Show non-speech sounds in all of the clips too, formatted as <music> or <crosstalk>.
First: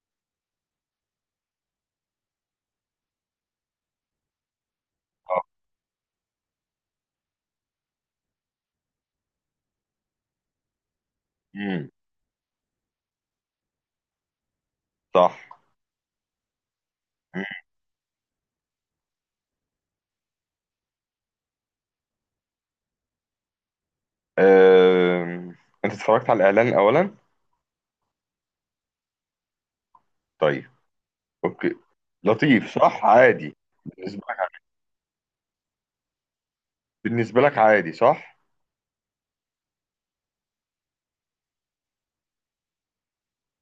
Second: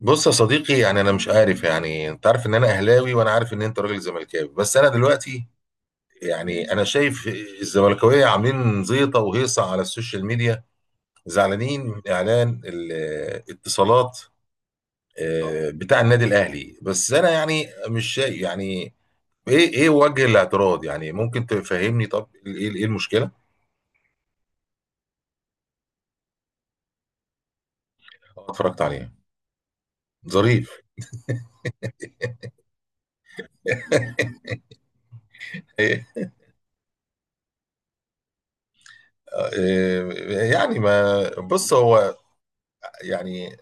بص يا صديقي، يعني انا مش عارف. يعني انت عارف ان انا اهلاوي وانا عارف ان انت راجل زملكاوي، بس انا دلوقتي اه. يعني انا شايف الزملكاويه عاملين زيطه وهيصه على السوشيال ميديا، زعلانين امم. من اعلان الاتصالات، صح. بتاع النادي الاهلي. بس انا مم. يعني مش شايف. يعني ايه ايه وجه الاعتراض؟ يعني ممكن تفهمني؟ طب ايه ايه المشكله؟ أم... انت اتفرجت على الاعلان اولا؟ اتفرجت عليه. طيب. ظريف. اوكي. لطيف، صح، عادي بالنسبه لك. ايه. بالنسبه لك عادي، صح؟ يعني ما بص، هو يعني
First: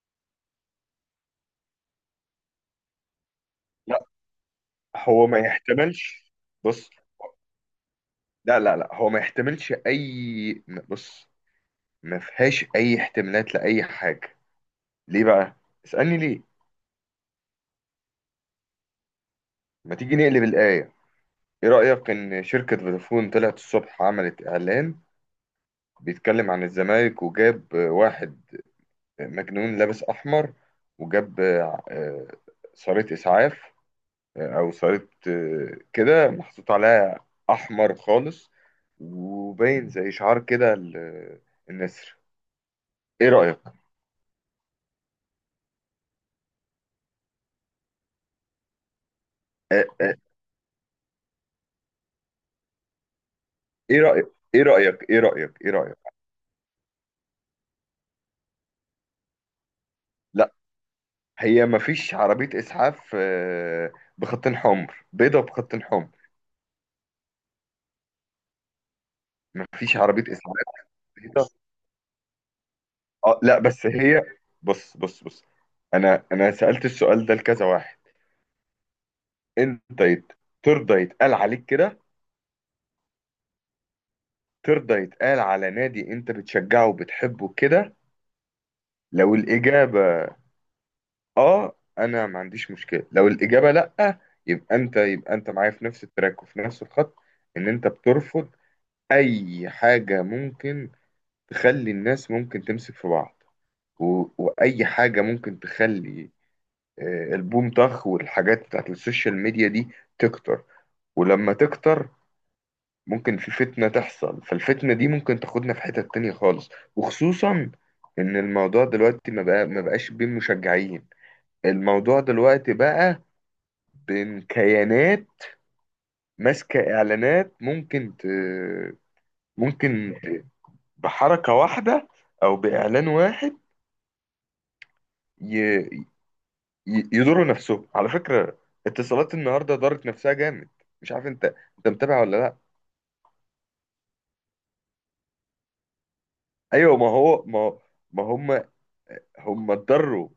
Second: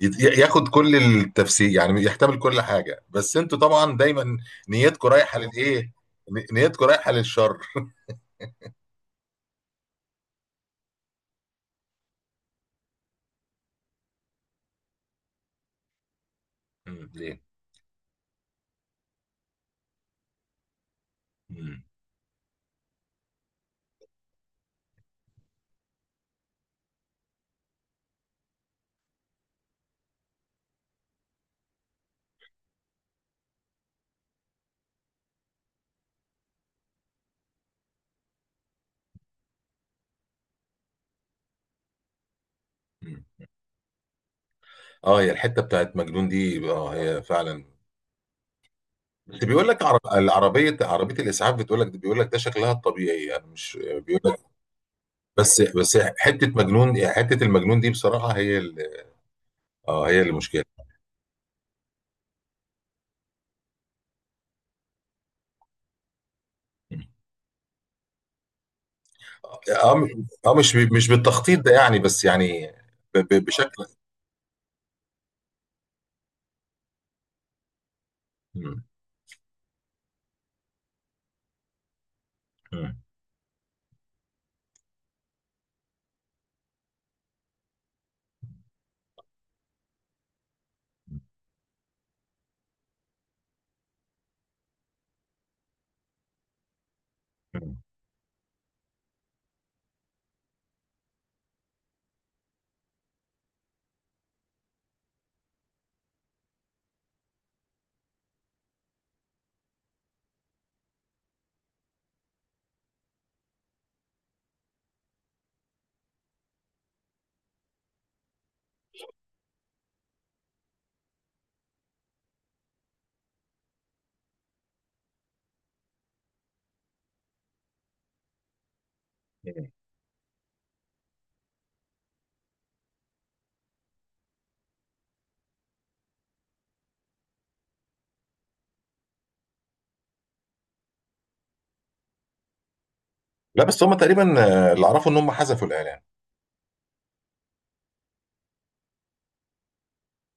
ياخد كل التفسير، يعني يحتمل كل حاجة، بس انتوا طبعا لا، دايما نيتكم هو رايحة ما للايه، يحتملش. نيتكم بص. رايحة للشر. لا لا لا، هو ما يحتملش اي. بص. ما فيهاش اي احتمالات لاي حاجه. ليه بقى؟ اسالني ليه. مم، ليه؟ ما تيجي نقلب الايه؟ ايه مم. رايك ان شركه فودافون طلعت الصبح عملت اعلان بيتكلم عن الزمالك وجاب واحد مجنون لابس أحمر، وجاب صاروخ إسعاف، أو صاروخ، كده محطوط عليها أحمر خالص، وباين زي شعار كده، النسر. إيه مم. رأيك؟ اه هي الحتة بتاعت مجنون دي، اه هي فعلا. بس بيقول لك آه، آه، العربية، عربية الإسعاف بتقول لك، بيقول لك ده شكلها الطبيعي يعني، مش إيه بيقول رأيك؟ لك. إيه رأيك؟ إيه رأيك؟ بس إيه بس رأيك؟ حتة مجنون، يعني حتة المجنون دي بصراحة هي اه هي لا، المشكلة. هي مفيش عربية إسعاف، بخطين حمر، بيضة بخطين حمر. مم. اه مفيش عربية إسعاف مش بيضة. بالتخطيط ده يعني، بس يعني آه لا، بشكل. بس هي، بص بص بص، أنا سألت السؤال ده لكذا واحد. مم. انت، ترضى يتقال عليك كده؟ مم. ترضى يتقال على نادي انت بتشجعه وبتحبه كده؟ لو الاجابه اه انا ما عنديش مشكله. لو الاجابه لا، يبقى انت معايا في نفس التراك وفي نفس الخط، ان مم. انت بترفض اي حاجه ممكن تخلي الناس ممكن تمسك في بعض، واي حاجه ممكن تخلي، البوم طخ والحاجات بتاعت السوشيال ميديا دي، تكتر. ولما تكتر ممكن في فتنة تحصل، فالفتنة دي ممكن تاخدنا في حتة تانية خالص. وخصوصا إن الموضوع دلوقتي ما بقاش بين مشجعين، الموضوع دلوقتي بقى بين كيانات ماسكة إعلانات، ممكن ت... بحركة واحدة أو بإعلان واحد ي... يضروا نفسهم على فكرة. اتصالات النهاردة ضرت نفسها جامد. مش عارف، أنت متابع ولا لأ؟ لا، بس هم تقريبا اللي اعرفه ان هم حذفوا الاعلان. أيوة، ما هو، ما هم اتضروا.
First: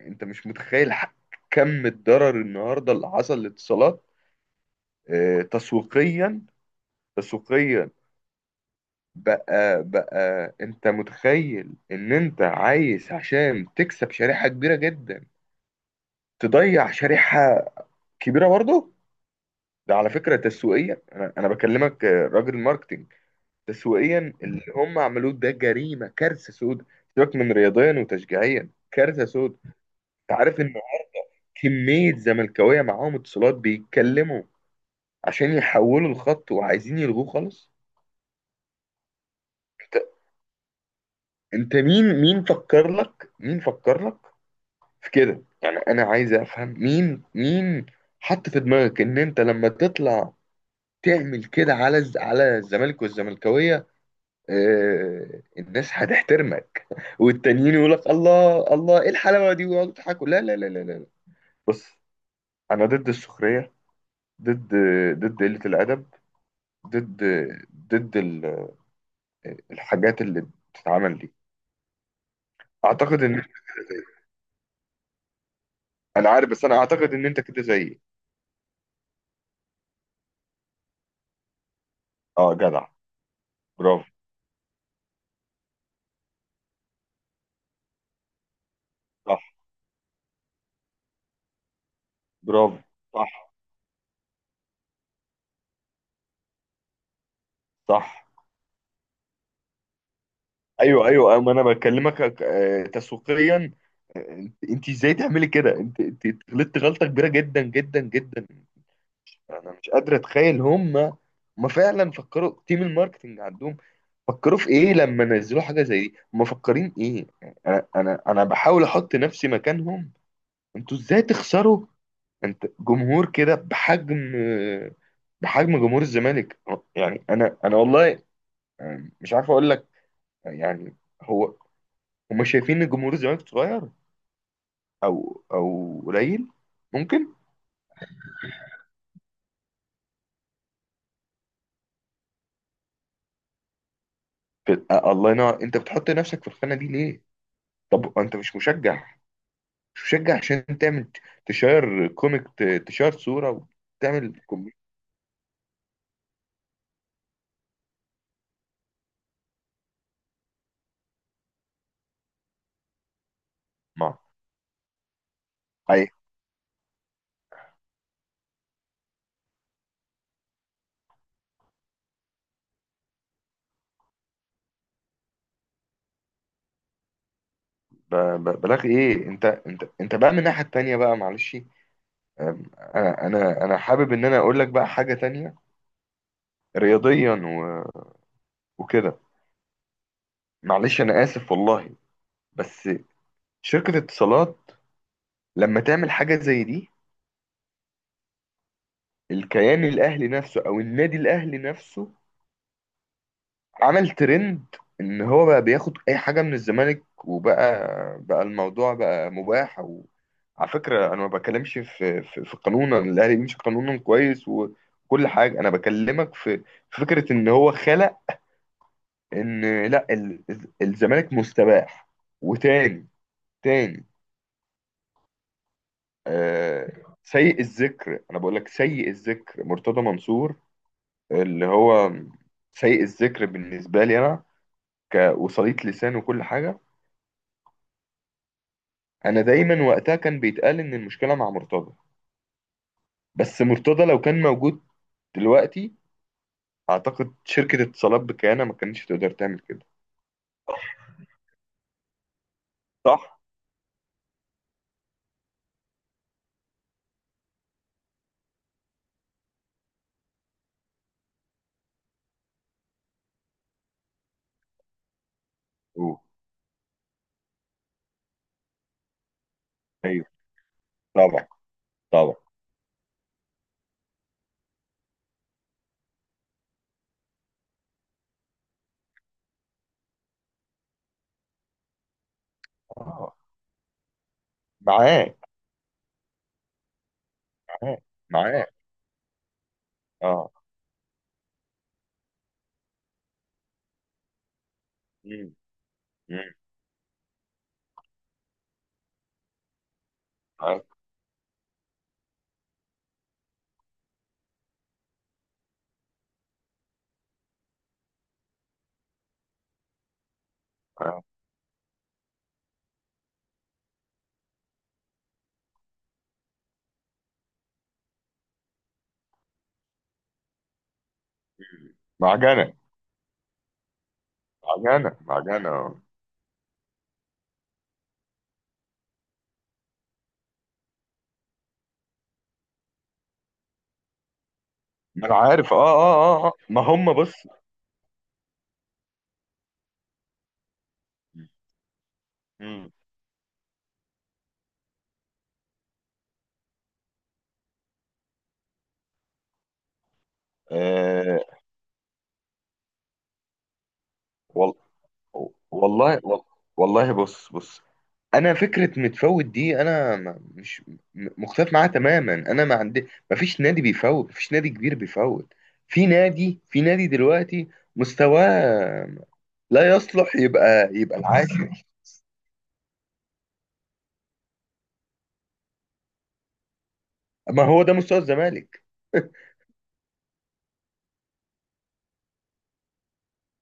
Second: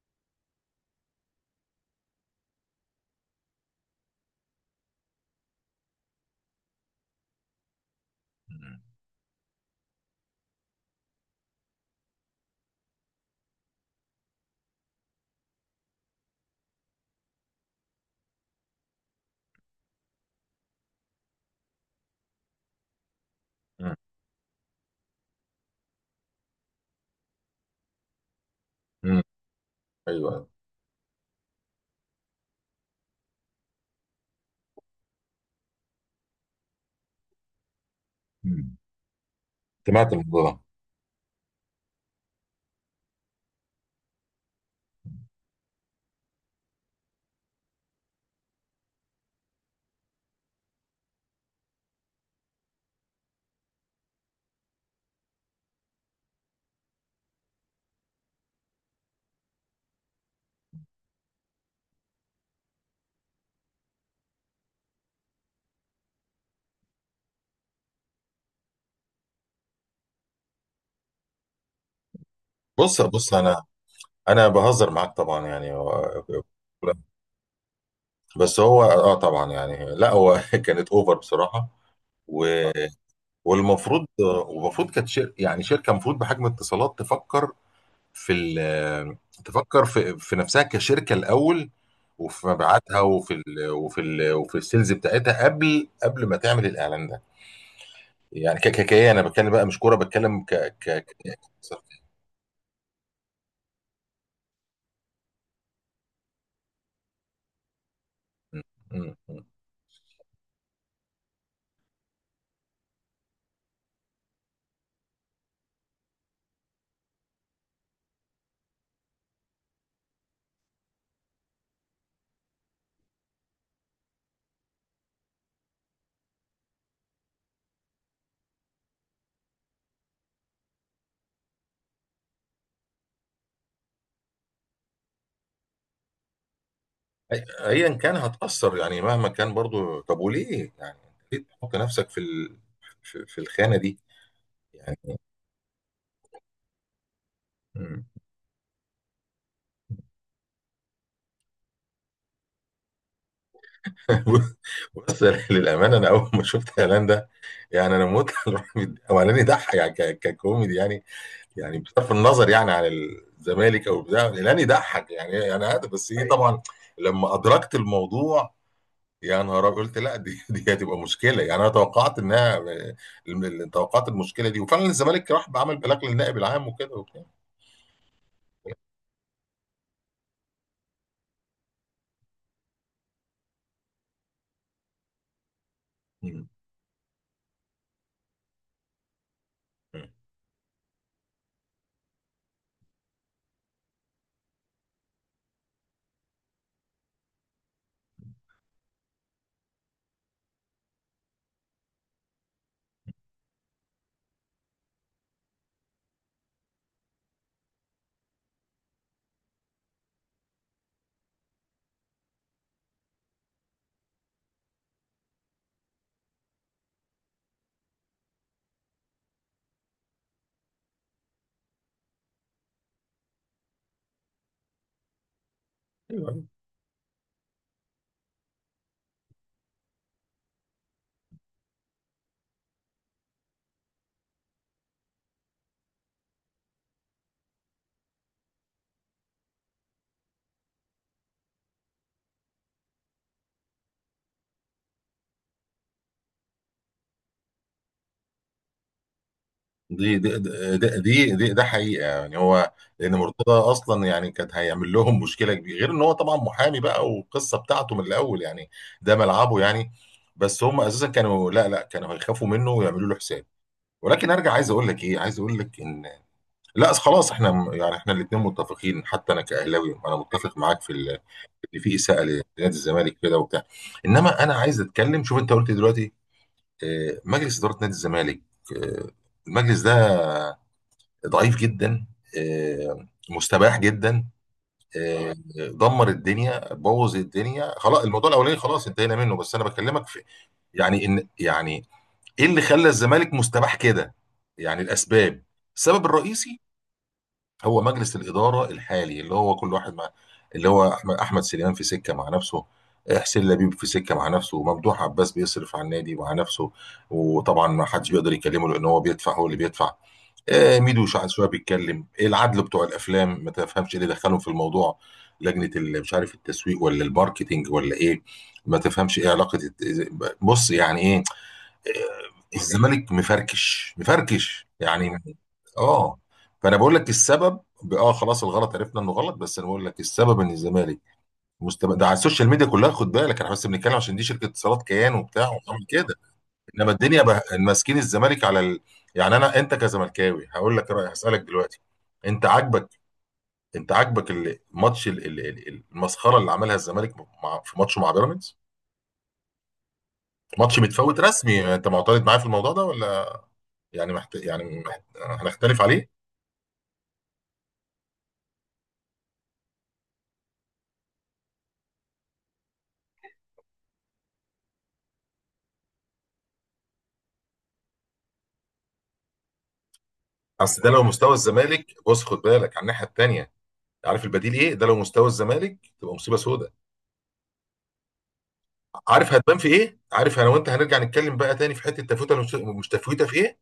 انت مش متخيل، كم الضرر النهارده اللي حصل للاتصالات، تسويقيا، تسويقيا. مم. بقى انت متخيل ان انت عايز عشان تكسب شريحة كبيرة جدا تضيع شريحة كبيرة برضه؟ ده على فكرة تسويقيا، انا بكلمك، راجل ماركتينج، مم. تسويقيا اللي هم عملوه ده جريمة، كارثة سود. سيبك من رياضيا وتشجيعيا، مم. كارثة سود. انت ايوه. عارف ان كمية زملكاوية معاهم اتصالات بيتكلموا عشان يحولوا الخط وعايزين يلغوه خالص؟ مم. انت سمعت الموضوع ده. انت مين، فكر لك، في كده؟ يعني انا عايز افهم مين، حط في دماغك ان انت لما تطلع تعمل كده على على الزمالك والزملكاويه اه الناس هتحترمك، <laughs> والتانيين يقول لك الله الله ايه الحلاوه دي، ويقعدوا يضحكوا. لا لا لا لا لا. بص. انا ضد السخريه، ضد ضد قله الادب، ضد ضد الحاجات اللي بتتعمل دي. بص اعتقد بص، ان... انا بهزر معاك طبعا، يعني انا عارف، بس انا اعتقد ان انت كده زيي. بس هو طبعا يعني، لا هو <laughs> كانت اوفر بصراحه. اه، و- جدع. برافو. والمفروض والمفروض كانت شر. يعني شركه المفروض بحجم اتصالات تفكر في صح. تفكر في نفسها كشركه الاول، وفي برافو. مبيعاتها صح، وفي السيلز بتاعتها قبل ما تعمل الاعلان ده. صح. يعني ككيكيه انا بتكلم بقى، مش كوره بتكلم. ايوه ايوه أيوة، ما انا بكلمك، تسويقيا. انت ازاي تعملي كده؟ انت غلطت غلطه كبيره جدا جدا جدا. م- م- م. انا مش قادر اتخيل، هم ما فعلا فكروا؟ تيم الماركتنج عندهم فكروا في ايه لما نزلوا حاجه زي دي؟ هم مفكرين ايه؟ انا بحاول احط نفسي مكانهم. انتوا ازاي تخسروا انت جمهور كده، بحجم جمهور الزمالك؟ يعني انا والله، مش عارف اقول لك يعني. هو هم شايفين ان جمهور الزمالك صغير، او، قليل، ممكن. ايا كان هتأثر، يعني مهما كان برضو. طب وليه يعني؟ ليه تحط نفسك في في الخانه دي؟ يعني الله ينور، انت بتحط نفسك في الخانه دي ليه؟ م. طب انت مش مشجع؟ مش مشجع عشان تعمل تشير كوميك، تشير صوره وتعمل <laughs> كوميك بص، للامانه انا اول ما شفت اعلان ده، يعني انا موت على الراجل ده. <laughs> هو اعلان يضحك يعني، ككوميدي يعني. يعني بصرف النظر يعني عن الزمالك او مع بتاع، الاعلان يضحك يعني يعني هذا. اي، بس ايه طبعا لما ادركت الموضوع، يا نهار أبيض. قلت لا، دي <laughs> دي هتبقى مشكله. يعني انا توقعت انها، توقعت المشكله دي، وفعلا الزمالك راح بعمل بلاغ للنائب العام وكده وبتاع. ب- بلاغ ايه؟ انت بقى من الناحيه التانيه، بقى معلش. آم، انا حابب ان انا اقول لك بقى حاجه تانيه، مم. رياضيا، وكده. مم. معلش انا اسف والله، بس شركة اتصالات لما تعمل حاجة زي دي، الكيان الاهلي نفسه او النادي الاهلي نفسه عمل ترند ان هو بقى بياخد اي حاجة من الزمالك، بقى الموضوع بقى مباح. وعلى فكرة انا ما بكلمش في، قانون الاهلي بيمشي قانونا كويس وكل حاجة، انا بكلمك في فكرة ان هو خلق ان لا، الزمالك مستباح، وتاني، تاني أيوة. آه، سيء الذكر، انا بقول لك سيء الذكر مرتضى منصور، اللي هو سيء الذكر بالنسبه لي انا، كوصلية لسان وكل حاجه. انا دايما وقتها كان بيتقال ان المشكله مع مرتضى، بس مرتضى لو كان موجود دلوقتي اعتقد شركه اتصالات بكيانه ما كانتش تقدر تعمل كده. دي دي دي دي دي ده حقيقه يعني. هو لان صح. مرتضى اصلا يعني كان هيعمل لهم مشكله كبيره، غير ان هو طبعا محامي بقى والقصه بتاعته من الاول يعني، ده ملعبه يعني. بس هم اساسا كانوا، لا لا، كانوا هيخافوا منه ويعملوا له حساب. ولكن ارجع عايز اقول لك ايه، عايز اقول لك ان أوه. لا، خلاص احنا يعني احنا الاثنين متفقين، حتى انا كاهلاوي انا ايوه. متفق معاك في طبعا، ان في اساءه طبعا. لنادي الزمالك كده وبتاع. انما انا عايز اتكلم، شوف انت قلت دلوقتي مجلس اداره نادي الزمالك، آه، المجلس ده ضعيف جدا، آه. مستباح جدا، آه، معاك، دمر الدنيا، بوظ الدنيا. معاك، خلاص الموضوع الاولاني معاك. خلاص انتهينا منه. بس انا بكلمك في اه. يعني، ان يعني ايه اللي خلى الزمالك مستباح كده؟ يعني الاسباب، مم. السبب مم. الرئيسي هو مجلس الإدارة الحالي، اللي هو كل واحد مع، اللي معاك، هو أحمد سليمان في سكة مع نفسه، حسين لبيب في سكة مع نفسه، وممدوح عباس بيصرف على النادي مع نفسه. وطبعا ما حدش بيقدر يكلمه لأن هو بيدفع، هو اللي بيدفع. ميدو معاك. شعب شوية بيتكلم، العدل بتوع الأفلام، ما تفهمش إيه اللي دخلهم في الموضوع. لجنة مش عارف التسويق ولا الماركتينج ولا إيه، ما تفهمش إيه علاقة بص يعني إيه. معجنه، الزمالك مفركش مفركش معجنه، يعني. معجنه. آه. اه، فانا بقول لك السبب، خلاص الغلط عرفنا انه غلط. بس انا بقول لك السبب ان الزمالك ده على السوشيال ميديا كلها. خد بالك احنا بس بنتكلم عشان دي شركه اتصالات كيان ما انا وبتاع عارف، اه وعامل كده. اه اه. آه. ما انما هم الدنيا بص. بقى ماسكين الزمالك على يعني، انا انت كزملكاوي هقول لك رايي، هسالك دلوقتي، انت عاجبك، مم. انت عاجبك الماتش المسخره اللي عملها الزمالك في ماتشه مع بيراميدز؟ ماتش متفوت آه، رسمي يعني. انت معترض معايا في الموضوع ده ولا يعني وال... يعني هنختلف عليه؟ والله، والله. بص بص. انا فكره متفوت دي، انا مش مختلف معاها تماما. انا ما فيش نادي بيفوت، ما فيش نادي كبير بيفوت. في نادي دلوقتي مستواه لا يصلح اصل ده يبقى، لو مستوى العاشر. الزمالك، بص خد بالك على الناحيه الثانيه، عارف البديل ايه؟ ده لو مستوى الزمالك تبقى مصيبه سوداء. <laughs> ما هو ده مستوى الزمالك. <laughs> عارف هتبان في ايه؟ عارف انا وانت هنرجع نتكلم بقى تاني في حته تفوته، مش تفوته في ايه.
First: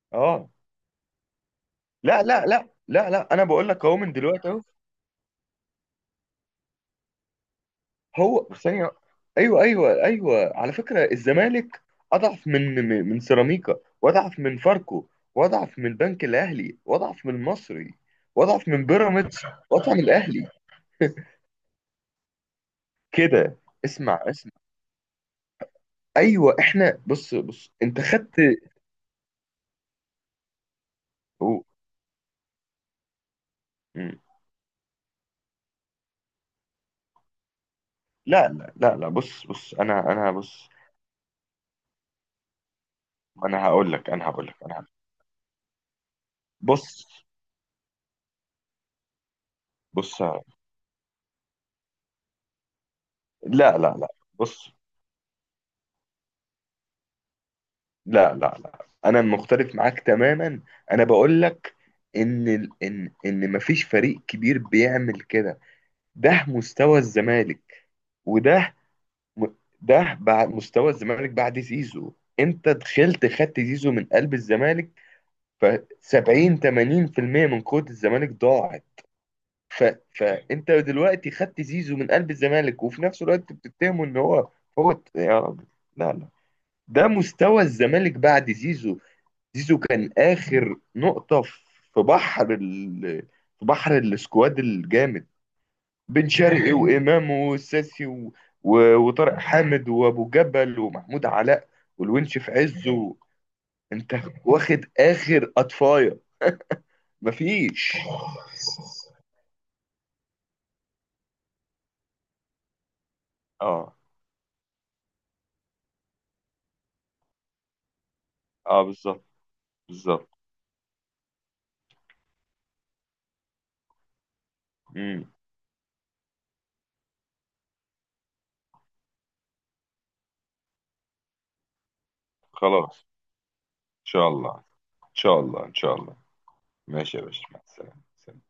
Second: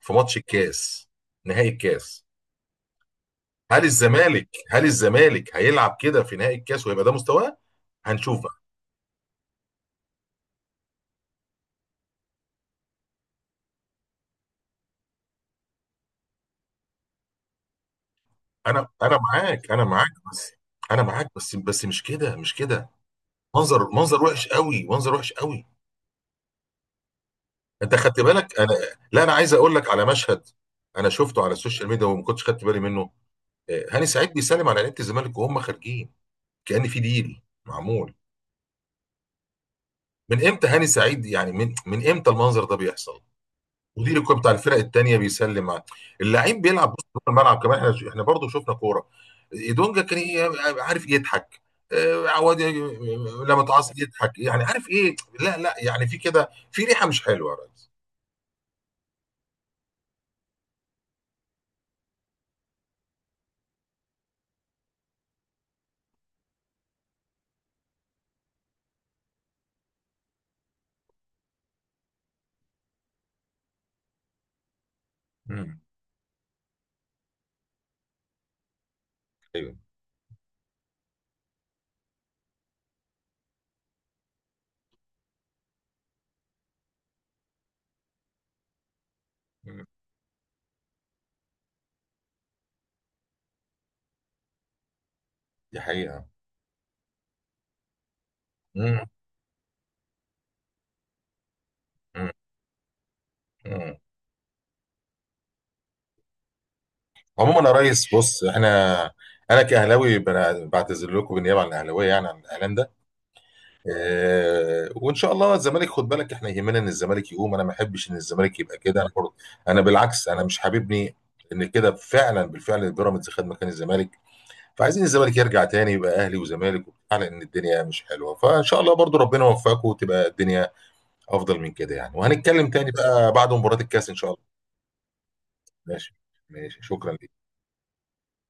في ماتش اه، الكاس، نهائي لا الكاس. لا لا لا لا، انا بقول هل لك اهو من الزمالك دلوقتي. هل الزمالك هيلعب كده في نهائي الكاس ويبقى ده مستواه؟ هنشوف هو بقى. ثانية. ايوه ايوه ايوه، على فكرة الزمالك اضعف من، سيراميكا، واضعف من فاركو، واضعف من البنك الاهلي، واضعف من المصري، واضعف من انا بيراميدز، معاك، انا واضعف من معاك الاهلي بس، انا معاك بس مش كده، مش كده. كده. منظر، اسمع منظر وحش اسمع. قوي، منظر وحش قوي. ايوه، احنا بص بص انت انت خدت خدت. بالك. انا لا، انا عايز اقول لك على مشهد انا شفته على أوه. السوشيال ميديا وما كنتش خدت بالي منه. هاني مم. سعيد بيسلم على لعيبه الزمالك وهم خارجين، كأن في ديل معمول. لا لا لا لا، بص بص، انا من امتى بص. هاني سعيد يعني، من امتى المنظر ده بيحصل؟ مدير الكوره بتاع انا الفرق هقول لك. التانيه بيسلم على اللعيب، بيلعب بص بص جوه الملعب كمان. احنا برضه شفنا كوره. دونجا كان بص. إيه؟ عارف يضحك، عواد لما لا لا تعصب لا يضحك. يعني بص. عارف ايه؟ لا لا، يعني في كده، في ريحه مش حلوه يا ريس. لا لا لا، انا مختلف معاك تماما. انا بقول لك ان، مفيش فريق كبير بيعمل كده. ده مستوى الزمالك، وده م- ده بعد مستوى الزمالك بعد زيزو. انت دخلت خدت زيزو من قلب الزمالك، ف مم. 70-80% من قوة الزمالك ضاعت. ايوه. ف فانت دلوقتي خدت زيزو من قلب الزمالك، وفي نفس الوقت بتتهمه ان هو يا رب، لا لا، ده مستوى الزمالك بعد زيزو. زيزو مم. كان آخر نقطة، في بحر ال... في بحر السكواد الجامد، دي حقيقه. بن شرقي، <laughs> وإمام والساسي، مم. وطارق حامد وأبو جبل ومحمود علاء مم. والونش في عزه. مم. أنت واخد آخر أطفاية. عموما يا مفيش. ريس، بص احنا، انا كاهلاوي بعتذر لكم بالنيابه عن الاهلاويه يعني عن الاعلان ده. اه، اه، وان شاء الله الزمالك، خد بالك احنا يهمنا ان الزمالك يقوم، انا ما احبش ان الزمالك يبقى اه، كده، انا بالظبط. برضه، انا بالعكس، بالظبط. انا مش حاببني ان كده. فعلا بالفعل بيراميدز خد مكان الزمالك، فعايزين امم. الزمالك يرجع تاني يبقى اهلي وزمالك وبتاع، لان الدنيا مش حلوه. فان شاء الله برضه ربنا يوفقكم وتبقى الدنيا افضل من كده يعني. وهنتكلم تاني خلاص. بقى بعد مباراه ان الكاس ان شاء شاء الله. الله. ان شاء الله. ان شاء ماشي. الله. ماشي، شكرا. ماشي يا باشا، مع السلامه. سلام.